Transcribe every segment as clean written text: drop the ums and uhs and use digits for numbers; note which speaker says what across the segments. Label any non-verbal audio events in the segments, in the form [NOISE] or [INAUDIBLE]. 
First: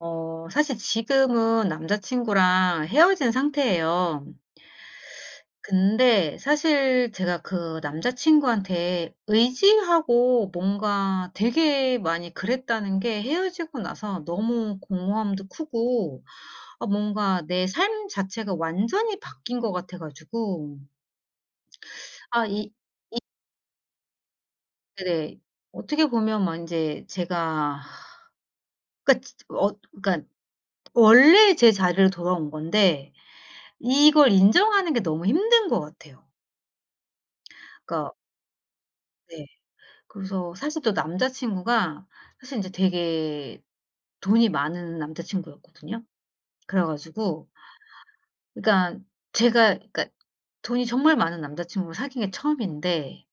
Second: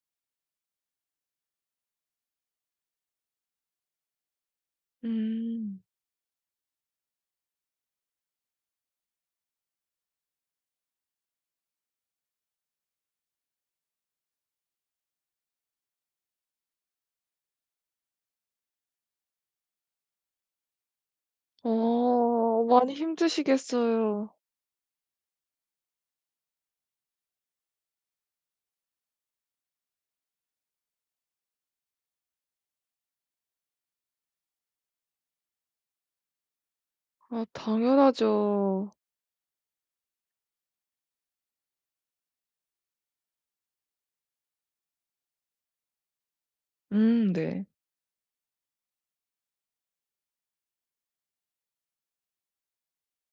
Speaker 1: 사실 지금은 남자친구랑 헤어진 상태예요.
Speaker 2: 음.
Speaker 1: 근데 사실 제가 그 남자친구한테 의지하고 뭔가 되게 많이 그랬다는 게, 헤어지고 나서 너무 공허함도 크고, 아 뭔가 내 삶 자체가 완전히 바뀐 것 같아 가지고. 아
Speaker 2: 어
Speaker 1: 이
Speaker 2: 많이 힘드시겠어요.
Speaker 1: 네. 어떻게 보면 막제 제가, 그니까 어 그러니까 원래 제 자리로 돌아온 건데 이걸 인정하는 게 너무 힘든 것 같아요.
Speaker 2: 아
Speaker 1: 그러니까.
Speaker 2: 당연하죠.
Speaker 1: 네. 그래서 사실 또 남자 친구가, 사실 인제 되게 돈이 많은 남자 친구였거든요. 그래 가지고,
Speaker 2: 네.
Speaker 1: 그러니까 제가, 그러니까 돈이 정말 많은 남자 친구를 사귄 게 처음인데,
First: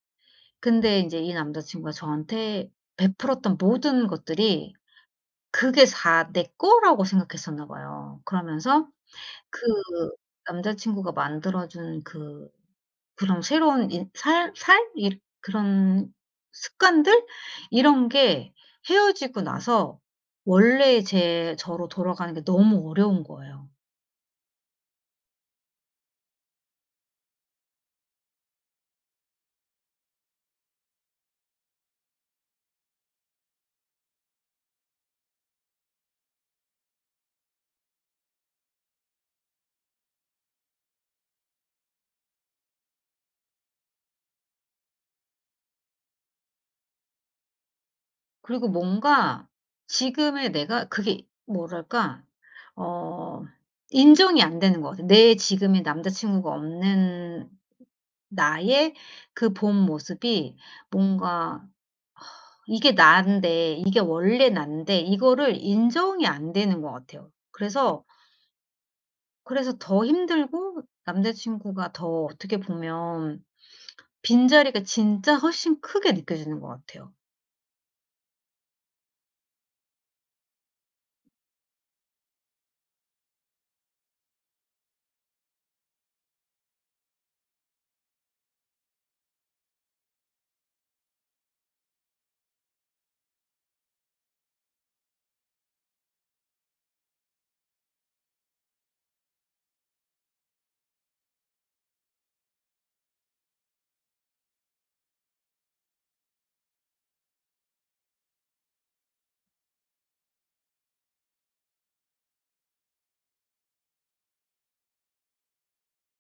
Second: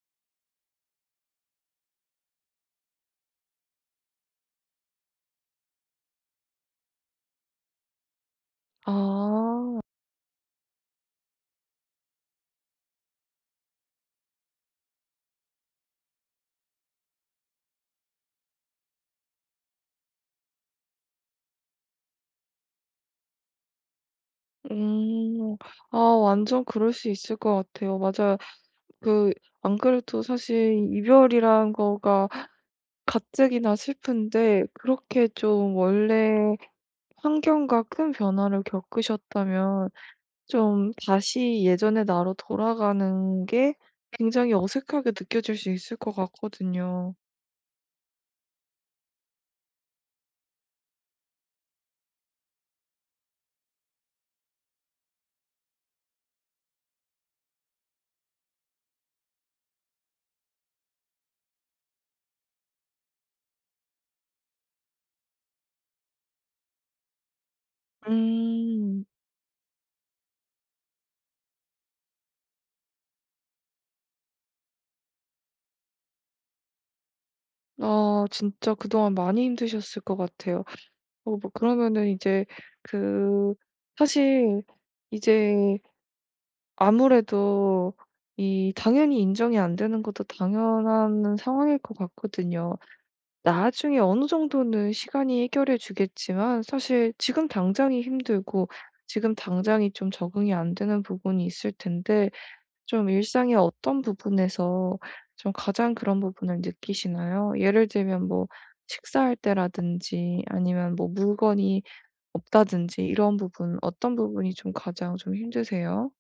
Speaker 1: 근데 인제 이 남자 친구가 저한테 베풀었던 모든 것들이 그게 다 내 거라고 생각했었나 봐요. 그러면서 그
Speaker 2: 아.
Speaker 1: 남자 친구가 만들어 준그 그런 새로운 이 살 살 이 그런 습관들, 이런 게 헤어지고 나서 원래의 제 저로 돌아가는 게 너무 어려운 거예요.
Speaker 2: 음. 아 완전 그럴 수 있을 것 같아요. 맞아요. 그 안 그래도 사실 이별이란 거가 가뜩이나 슬픈데 그렇게 좀 원래 환경과 큰 변화를 겪으셨다면 좀 다시 예전의 나로 돌아가는 게 굉장히 어색하게 느껴질 수 있을 것 같거든요.
Speaker 1: 그리고 뭔가 지금의 내가 그게 뭐랄까, 어 인정이 안 되는 것 같아요. 내 지금의 남자 친구가 없는 나의 그 본 모습이, 뭔가 '이게 난데 이게 원래 난데.' 이거를 인정이 안 되는 것 같아요. 그래서
Speaker 2: 음.
Speaker 1: 그래서 더 힘들고, 남자친구가 더 어떻게 보면 빈자리가 진짜 훨씬 크게 느껴지는 것 같아요.
Speaker 2: 아 진짜 그동안 많이 힘드셨을 것 같아요. 어 뭐 그러면은 이제 그 사실 이제 아무래도 이 당연히 인정이 안 되는 것도 당연한 상황일 것 같거든요. 나중에 어느 정도는 시간이 해결해 주겠지만 사실 지금 당장이 힘들고 지금 당장이 좀 적응이 안 되는 부분이 있을 텐데 좀 일상의 어떤 부분에서 좀 가장 그런 부분을 느끼시나요? 예를 들면 뭐 식사할 때라든지 아니면 뭐 물건이 없다든지 이런 부분 어떤 부분이 좀 가장 좀 힘드세요?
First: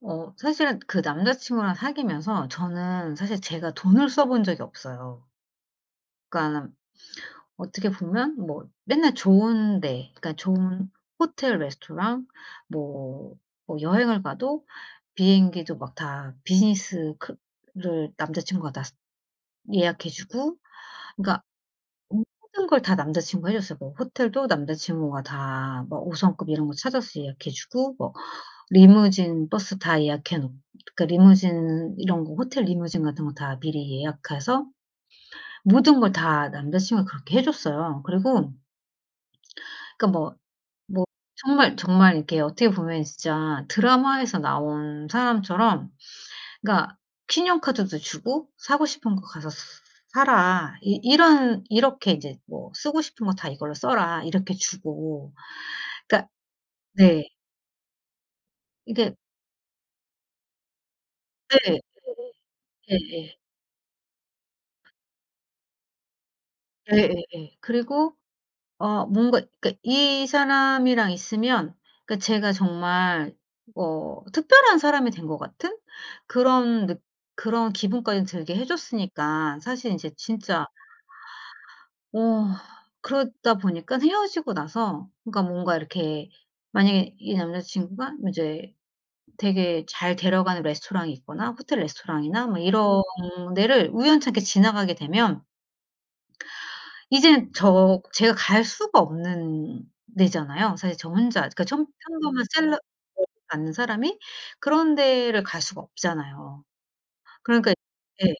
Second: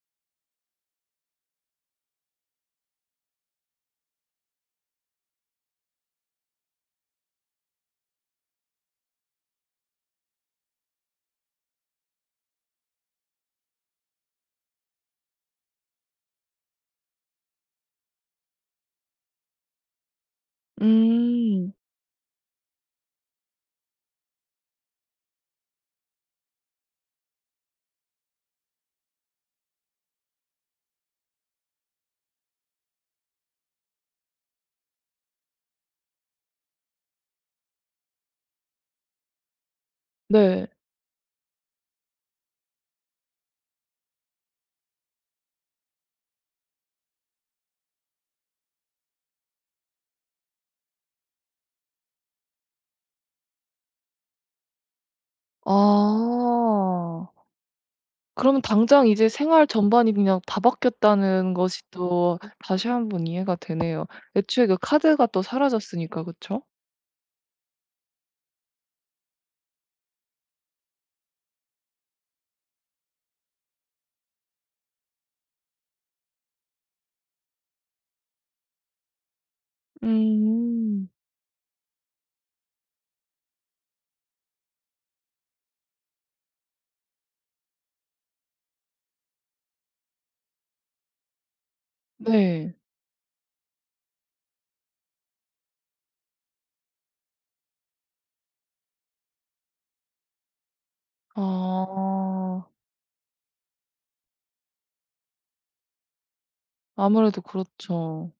Speaker 1: 사실은 그 남자친구랑 사귀면서 저는, 사실 제가 돈을 써본 적이 없어요. 그러니까 어떻게 보면 뭐 맨날 좋은 데, 그러니까 좋은 호텔, 레스토랑, 뭐 뭐 여행을 가도 비행기도 막 다 비즈니스 를 남자친구가 다 예약해 주고. 그러니까
Speaker 2: 음.
Speaker 1: 모든 걸 다 남자 친구가 해 줬어요. 뭐 호텔도 남자 친구가 다 뭐 5 성급 이런 거 찾아서 예약해 주고, 뭐 리무진 버스 다 예약해 놓. 그러니까 리무진 이런 거, 호텔 리무진 같은 거 다 미리 예약해서 모든 걸 다 남자 친구가 그렇게 해 줬어요. 그리고 그러니까 뭐
Speaker 2: 네.
Speaker 1: 뭐 정말, 정말 이렇게 어떻게 보면 진짜 드라마에서 나온 사람처럼, 그러니까 "신용카드도 주고 사고 싶은 거 가서 사라." 이 이런 이렇게 이제 뭐 "쓰고 싶은 거 다 이걸로 써라." 이렇게 주고. 그러니까. 네.
Speaker 2: 아. 그러면 당장
Speaker 1: 이게.
Speaker 2: 이제 생활 전반이 그냥 다 바뀌었다는
Speaker 1: 네.
Speaker 2: 것이 또 다시 한 번
Speaker 1: 예예.
Speaker 2: 이해가 되네요. 애초에 그 카드가 또 사라졌으니까 그쵸?
Speaker 1: 예예예. 그리고 뭔가 그러니까 이 사람이랑 있으면, 그러니까 제가 정말 특별한 사람이 된 것 같은 그런 느 그런 기분까지 들게 해 줬으니까, 사실 인제 진짜.
Speaker 2: 음.
Speaker 1: 어 그러다 보니까 헤어지고 나서 그러니까 뭔가 이렇게, 만약에 이 남자 친구가 이제 되게 잘 데려가는 레스토랑이 있거나 호텔 레스토랑이나 뭐
Speaker 2: 네.
Speaker 1: 이런 데를 우연찮게 지나가게 되면, 이젠 제가 갈 수가 없는 데잖아요. 사실 저 혼자, 그러니까 좀 평범한
Speaker 2: 아.
Speaker 1: 셀러 [UNINTELLIGIBLE] 받는 사람이 그런 데를 갈 수가 없잖아요.
Speaker 2: 아무래도
Speaker 1: 그러니까.
Speaker 2: 그렇죠.
Speaker 1: 예.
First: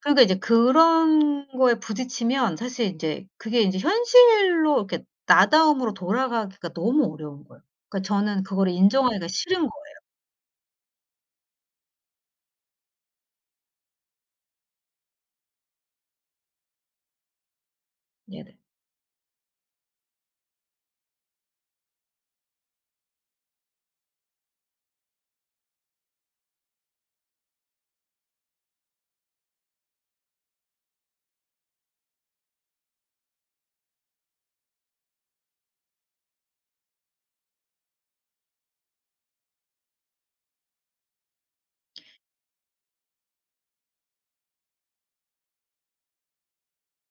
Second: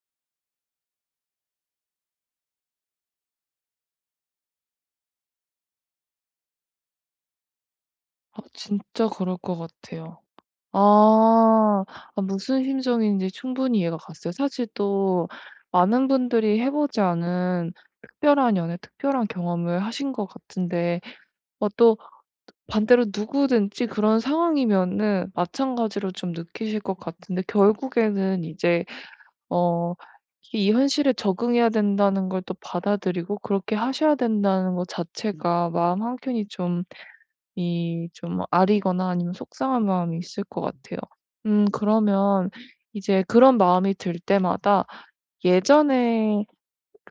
Speaker 1: 그러니까 이제 그런 거에 부딪히면, 사실 인제 그게 인제 현실로 이렇게 나다움으로 돌아가기가 너무 어려운 거예요. 그러니까
Speaker 2: 아
Speaker 1: 저는 그거를
Speaker 2: 진짜
Speaker 1: 인정하기가
Speaker 2: 그럴 것
Speaker 1: 싫은 거예요.
Speaker 2: 같아요. 아. 아 무슨 심정인지 충분히 이해가 갔어요. 사실 또 많은 분들이 해 보지 않은 특별한 연애, 특별한 경험을 하신 것 같은데 어 또 반대로 누구든지 그런 상황이면은 마찬가지로 좀 느끼실 것 같은데 결국에는 이제 어 이 현실에 적응해야 된다는 걸 또 받아들이고 그렇게 하셔야 된다는 것 자체가 마음 한켠이 좀 이 좀 아리거나 아니면 속상한 마음이 있을 것 같아요. 그러면 이제 그런 마음이 들 때마다 예전에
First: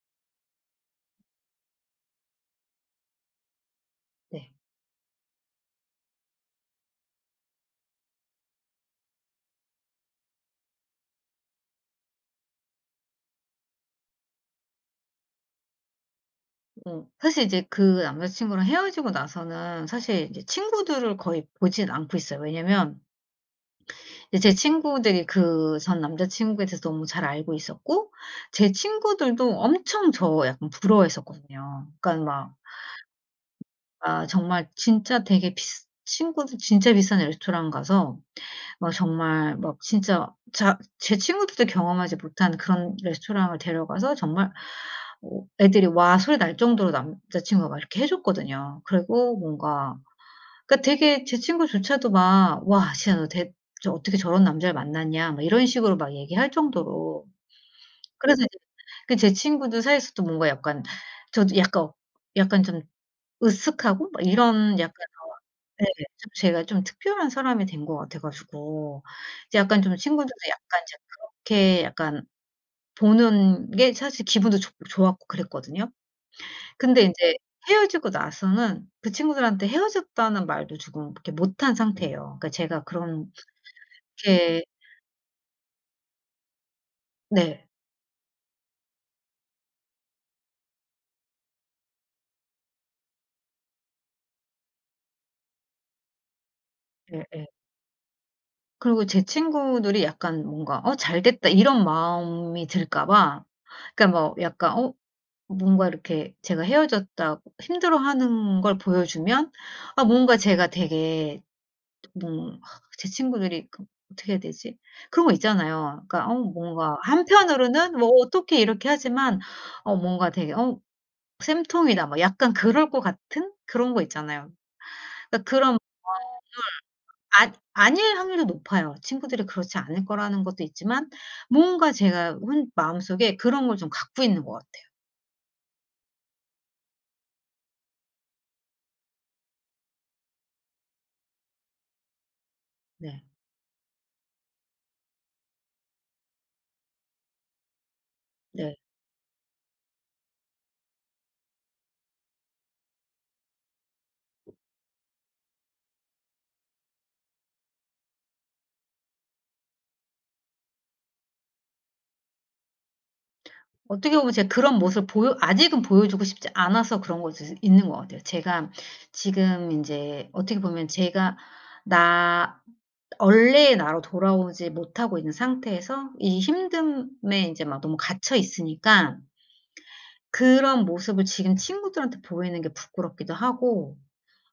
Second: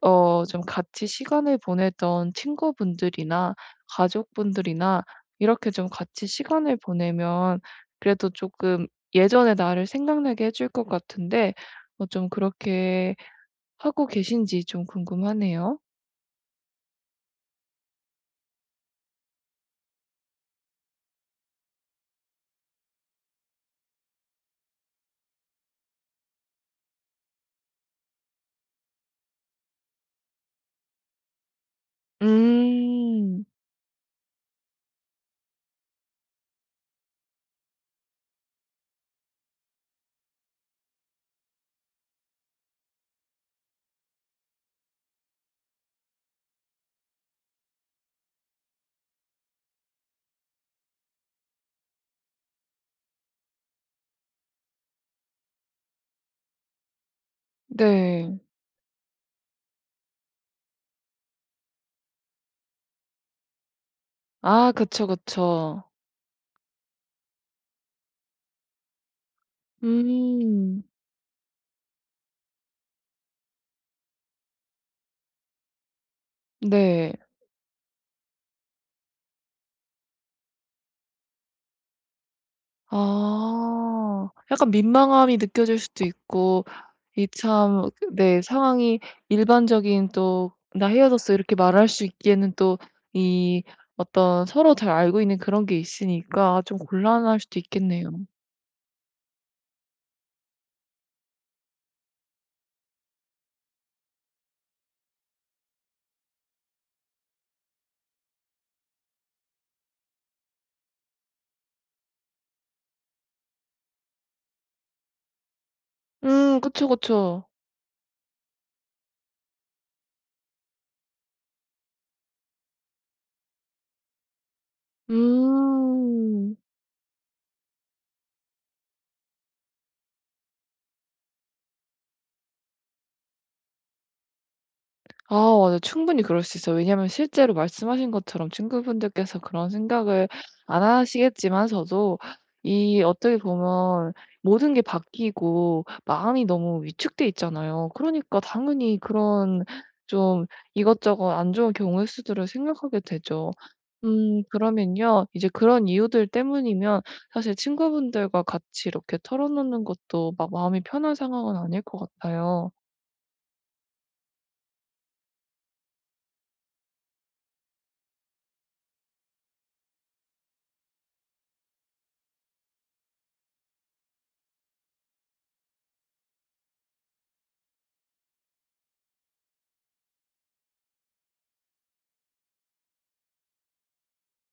Speaker 2: 어 좀 같이 시간을 보내던 친구분들이나
Speaker 1: 네네. 네.
Speaker 2: 가족분들이나 이렇게 좀 같이 시간을 보내면 그래도 조금 예전의 나를 생각나게 해줄 것 같은데 어 좀 그렇게 하고 계신지 좀 궁금하네요.
Speaker 1: 사실 이제 그 남자 친구랑 헤어지고 나서는, 사실 이제 친구들을 거의 보진 않고 있어요. 왜냐면 이제 제 친구들이 그 전 남자 친구에 대해서 너무 잘 알고 있었고, 제 친구들도 엄청 저 약간 부러워했었거든요. 그러니까 막,
Speaker 2: 음.
Speaker 1: 아 정말 진짜 되게 비스 친구들 진짜 비싼 레스토랑 가서 막 정말 막 진짜 자 제 친구들도 경험하지 못한 그런 레스토랑을 데려가서 정말 애들이 "와." 소리 날 정도로 남자 친구가 막 이렇게 해 줬거든요. 그리고 뭔가 그러니까 되게 제 친구조차도 막, "와 진짜 너 대 저 어떻게 저런 남자를 만났냐." 막 이런 식으로 막 얘기할 정도로.
Speaker 2: 네.
Speaker 1: 그래서 이제 그 제 친구들 사이에서도 뭔가 약간, 저도 약간 좀 으쓱하고 막
Speaker 2: 아
Speaker 1: 이런 약간.
Speaker 2: 그쵸, 그쵸.
Speaker 1: 네, 좀 제가 좀 특별한 사람이 된 것 같아 가지고 이제 약간 좀 친구들도 약간
Speaker 2: 음.
Speaker 1: 이제 그렇게 약간 보는 게, 사실 기분도 좋 좋았고 그랬거든요. 근데
Speaker 2: 네.
Speaker 1: 인제 헤어지고 나서는 그 친구들한테 헤어졌다는 말도 지금 이렇게 못한 상태예요. 그러니까 제가
Speaker 2: 아.
Speaker 1: 그렇게.
Speaker 2: 약간 민망함이 느껴질 수도 있고 이
Speaker 1: 네.
Speaker 2: 참 네 상황이 일반적인 또 "나 헤어졌어." 이렇게 말할 수 있기에는 또 이 어떤 서로 잘 알고 있는 그런 게 있으니까 좀 곤란할
Speaker 1: 예예.
Speaker 2: 수도 있겠네요.
Speaker 1: 그리고 제 친구들이 약간 뭔가 '어 잘됐다.' 이런 마음이 들까 봐. 그러니까 뭐 약간, '어 뭔가 이렇게 제가 헤어졌다고 힘들어하는 걸 보여주면, 아 뭔가 제가 되게, 뭐 제 친구들이 그 어떻게 해야 되지?' 그런 거 있잖아요. 그러니까
Speaker 2: 그쵸,
Speaker 1: 뭔가
Speaker 2: 그쵸.
Speaker 1: 한편으로는 뭐 어떻게 이렇게 하지만, 뭔가 되게, '어 쌤통이다.' 뭐 약간 그럴 것 같은 그런 거 있잖아요. 그러니까 그런.
Speaker 2: 음.
Speaker 1: 아닐 확률도 높아요. 친구들이 그렇지 않을 거라는 것도 있지만, 뭔가 제가 혼 마음속에 그런 걸 좀 갖고 있는 것 같아요.
Speaker 2: 아 맞아요. 충분히 그럴 수 있어요. 왜냐면 실제로 말씀하신 것처럼 친구분들께서 그런 생각을 안 하시겠지만서도 이
Speaker 1: 네.
Speaker 2: 어떻게 보면 모든 게 바뀌고 마음이 너무 위축돼 있잖아요. 그러니까
Speaker 1: 네.
Speaker 2: 당연히 그런 좀 이것저것 안 좋은 경우의 수들을 생각하게 되죠. 그러면요. 이제 그런 이유들 때문이면 사실 친구분들과 같이 이렇게 털어놓는 것도 막 마음이 편한 상황은 아닐 것 같아요.
Speaker 1: 어떻게 보면 제가 그런 모습을 보여 아직은 보여주고 싶지 않아서 그런 것도 있 있는 것 같아요. 제가 지금 인제 어떻게 보면 제가 나 원래의 나로 돌아오지 못하고 있는 상태에서 이 힘듦에 인제 막 너무 갇혀 있으니까, 그런 모습을 지금 친구들한테 보이는 게 부끄럽기도 하고,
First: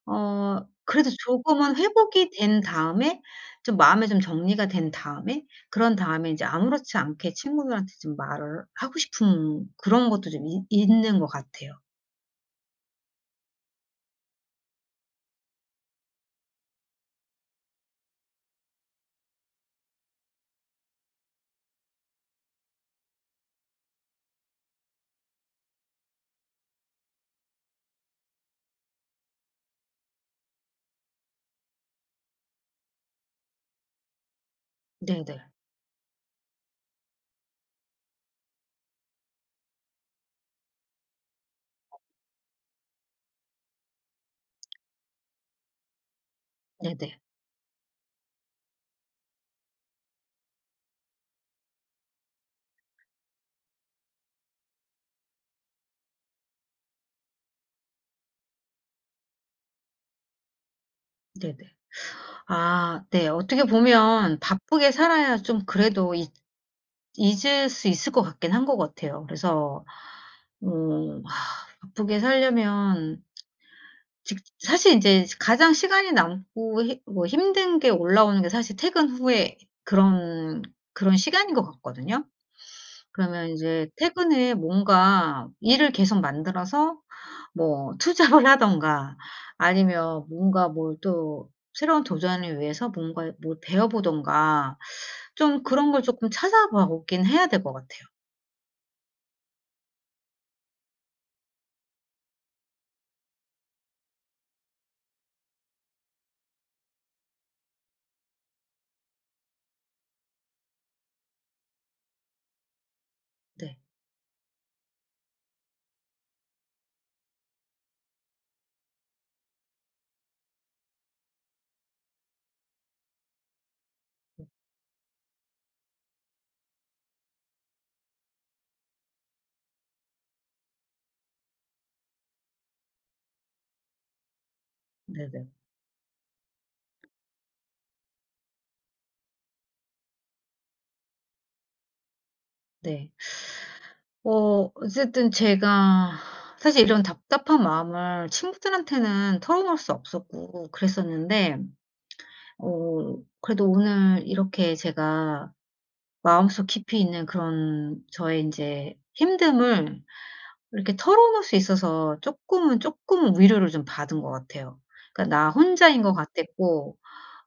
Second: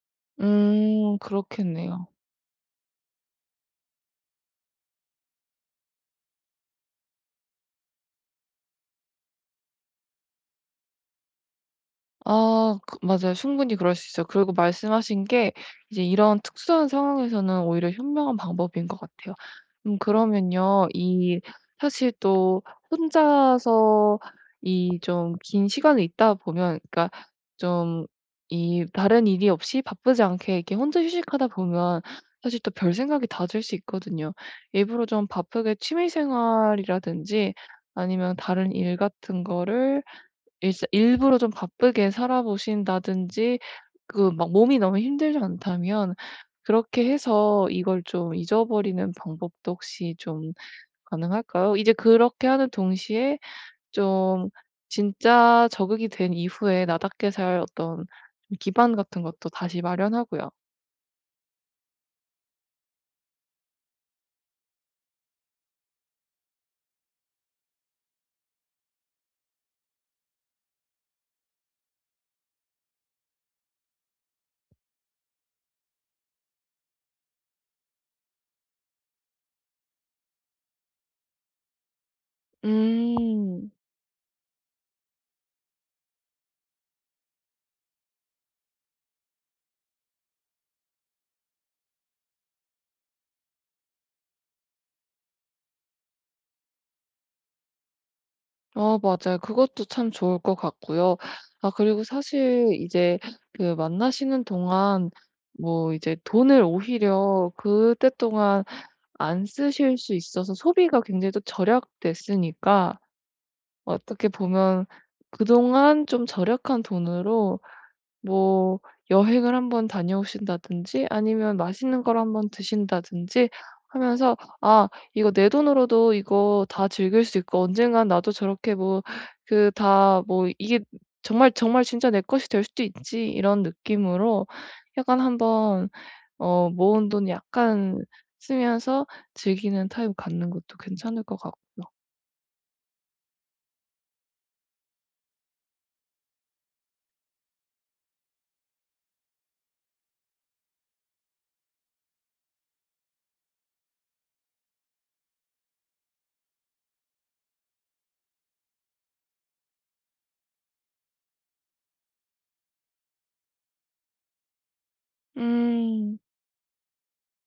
Speaker 1: 그래도 조금은
Speaker 2: 그렇겠네요.
Speaker 1: 회복이 된 다음에, 좀 마음에 좀 정리가 된 다음에, 그런 다음에 인제 아무렇지 않게 친구들한테 좀 말을 하고 싶은 그런 것도 좀 있 있는 것 같아요.
Speaker 2: 아 맞아요. 충분히 그럴 수 있어요. 그리고 말씀하신 게 이제 이런 특수한 상황에서는 오히려 현명한 방법인 것 같아요. 그러면요. 이 사실 또 혼자서 이 좀 긴 시간을 있다 보면 그러니까 좀 이 다른 일이 없이 바쁘지 않게 이렇게 혼자 휴식하다 보면 사실 또 별 생각이 다 들 수 있거든요. 일부러 좀
Speaker 1: 네네.
Speaker 2: 바쁘게 취미 생활이라든지 아니면 다른 일 같은 거를 이제 일부러 좀 바쁘게 살아보신다든지 막 몸이 너무 힘들지 않다면 그렇게
Speaker 1: 네네.
Speaker 2: 해서 이걸 좀 잊어버리는 방법도 혹시 좀 가능할까요? 이제 그렇게 하는 동시에 좀 진짜 적응이 된 이후에 나답게 살 어떤 기반 같은 것도 다시 마련하고요.
Speaker 1: 네네. 아 네. 어떻게 보면 바쁘게 살아야 좀 그래도 잊 잊을 수 있을 것 같긴 한 것 같아요. 그래서 어 바쁘게 살려면, 직 사실 이제 가장 시간이 남고 힘 뭐 힘든 게 올라오는 게 사실 퇴근 후에, 그런 그런 시간인 것 같거든요. 그러면 이
Speaker 2: 음.
Speaker 1: 제 퇴근에 뭔가 일을 계속 만들어서 뭐 투잡을 하던가, 아니면 뭔가 뭘 또 새로운 도전을 위해서 뭔가 뭘 배워 보던가, 좀 그런 걸 조금 찾아봐 보긴 해야 될 것 같아요.
Speaker 2: 어 맞아요. 그것도 참 좋을 것 같고요. 아 그리고 사실 이제 그 만나시는 동안 뭐 이제 돈을 오히려 그때 동안 안 쓰실 수 있어서 소비가 굉장히 또 절약됐으니까
Speaker 1: 네.
Speaker 2: 어떻게 보면 그동안 좀 절약한 돈으로 뭐 여행을 한번 다녀오신다든지 아니면 맛있는 걸 한번 드신다든지 하면서 '아 이거 내 돈으로도 이거 다 즐길 수 있고 언젠간 나도 저렇게 뭐 그 다 뭐 이게 정말, 정말 진짜 내 것이 될 수도 있지.' 이런 느낌으로 약간
Speaker 1: 네네. 네.
Speaker 2: 한번 어 모은 돈 약간 쓰면서 즐기는 타임 갖는 것도 괜찮을 것 같고요.
Speaker 1: 네. 어쨌든 제가, 사실 이런 답답한 마음을 친구들한테는 털어놓을 수 없었고 그랬었는데, 그래도 오늘 이렇게 제가 마음속 깊이 있는 그런 저의 이제 힘듦을 이렇게 털어놓을 수 있어서 조금은 조금 은 위로를 좀 받은 것 같아요. 그러니까 나 혼자인 것
Speaker 2: 음.
Speaker 1: 같았고,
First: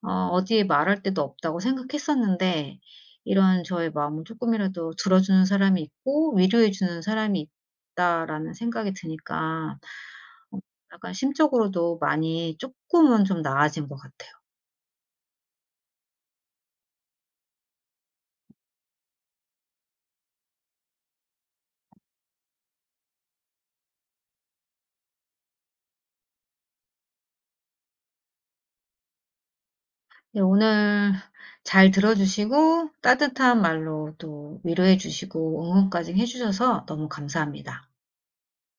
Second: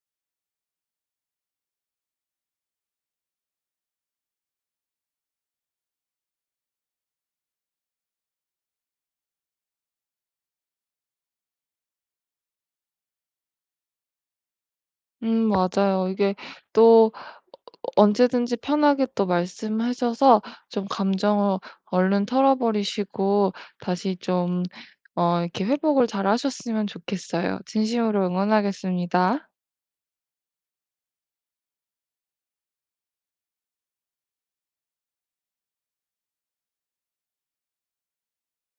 Speaker 1: 어디에 말할 데도 없다고 생각했었는데, 이런 저의 마음을 조금이라도 들어주는 사람이 있고 위로해 주는 사람이 있다라는 생각이 드니까 어 약간 심적으로도 많이 조금은 좀 나아진 것 같아요.
Speaker 2: 맞아요. 이게 또 언제든지 편하게 또 말씀하셔서 좀 감정을 얼른 털어버리시고 다시 좀 어 이렇게 회복을 잘하셨으면 좋겠어요. 진심으로 응원하겠습니다.
Speaker 1: 네, 오늘 잘 들어 주시고 따뜻한 말로 또 위로해 주시고 응원까지 해 주셔서 너무 감사합니다.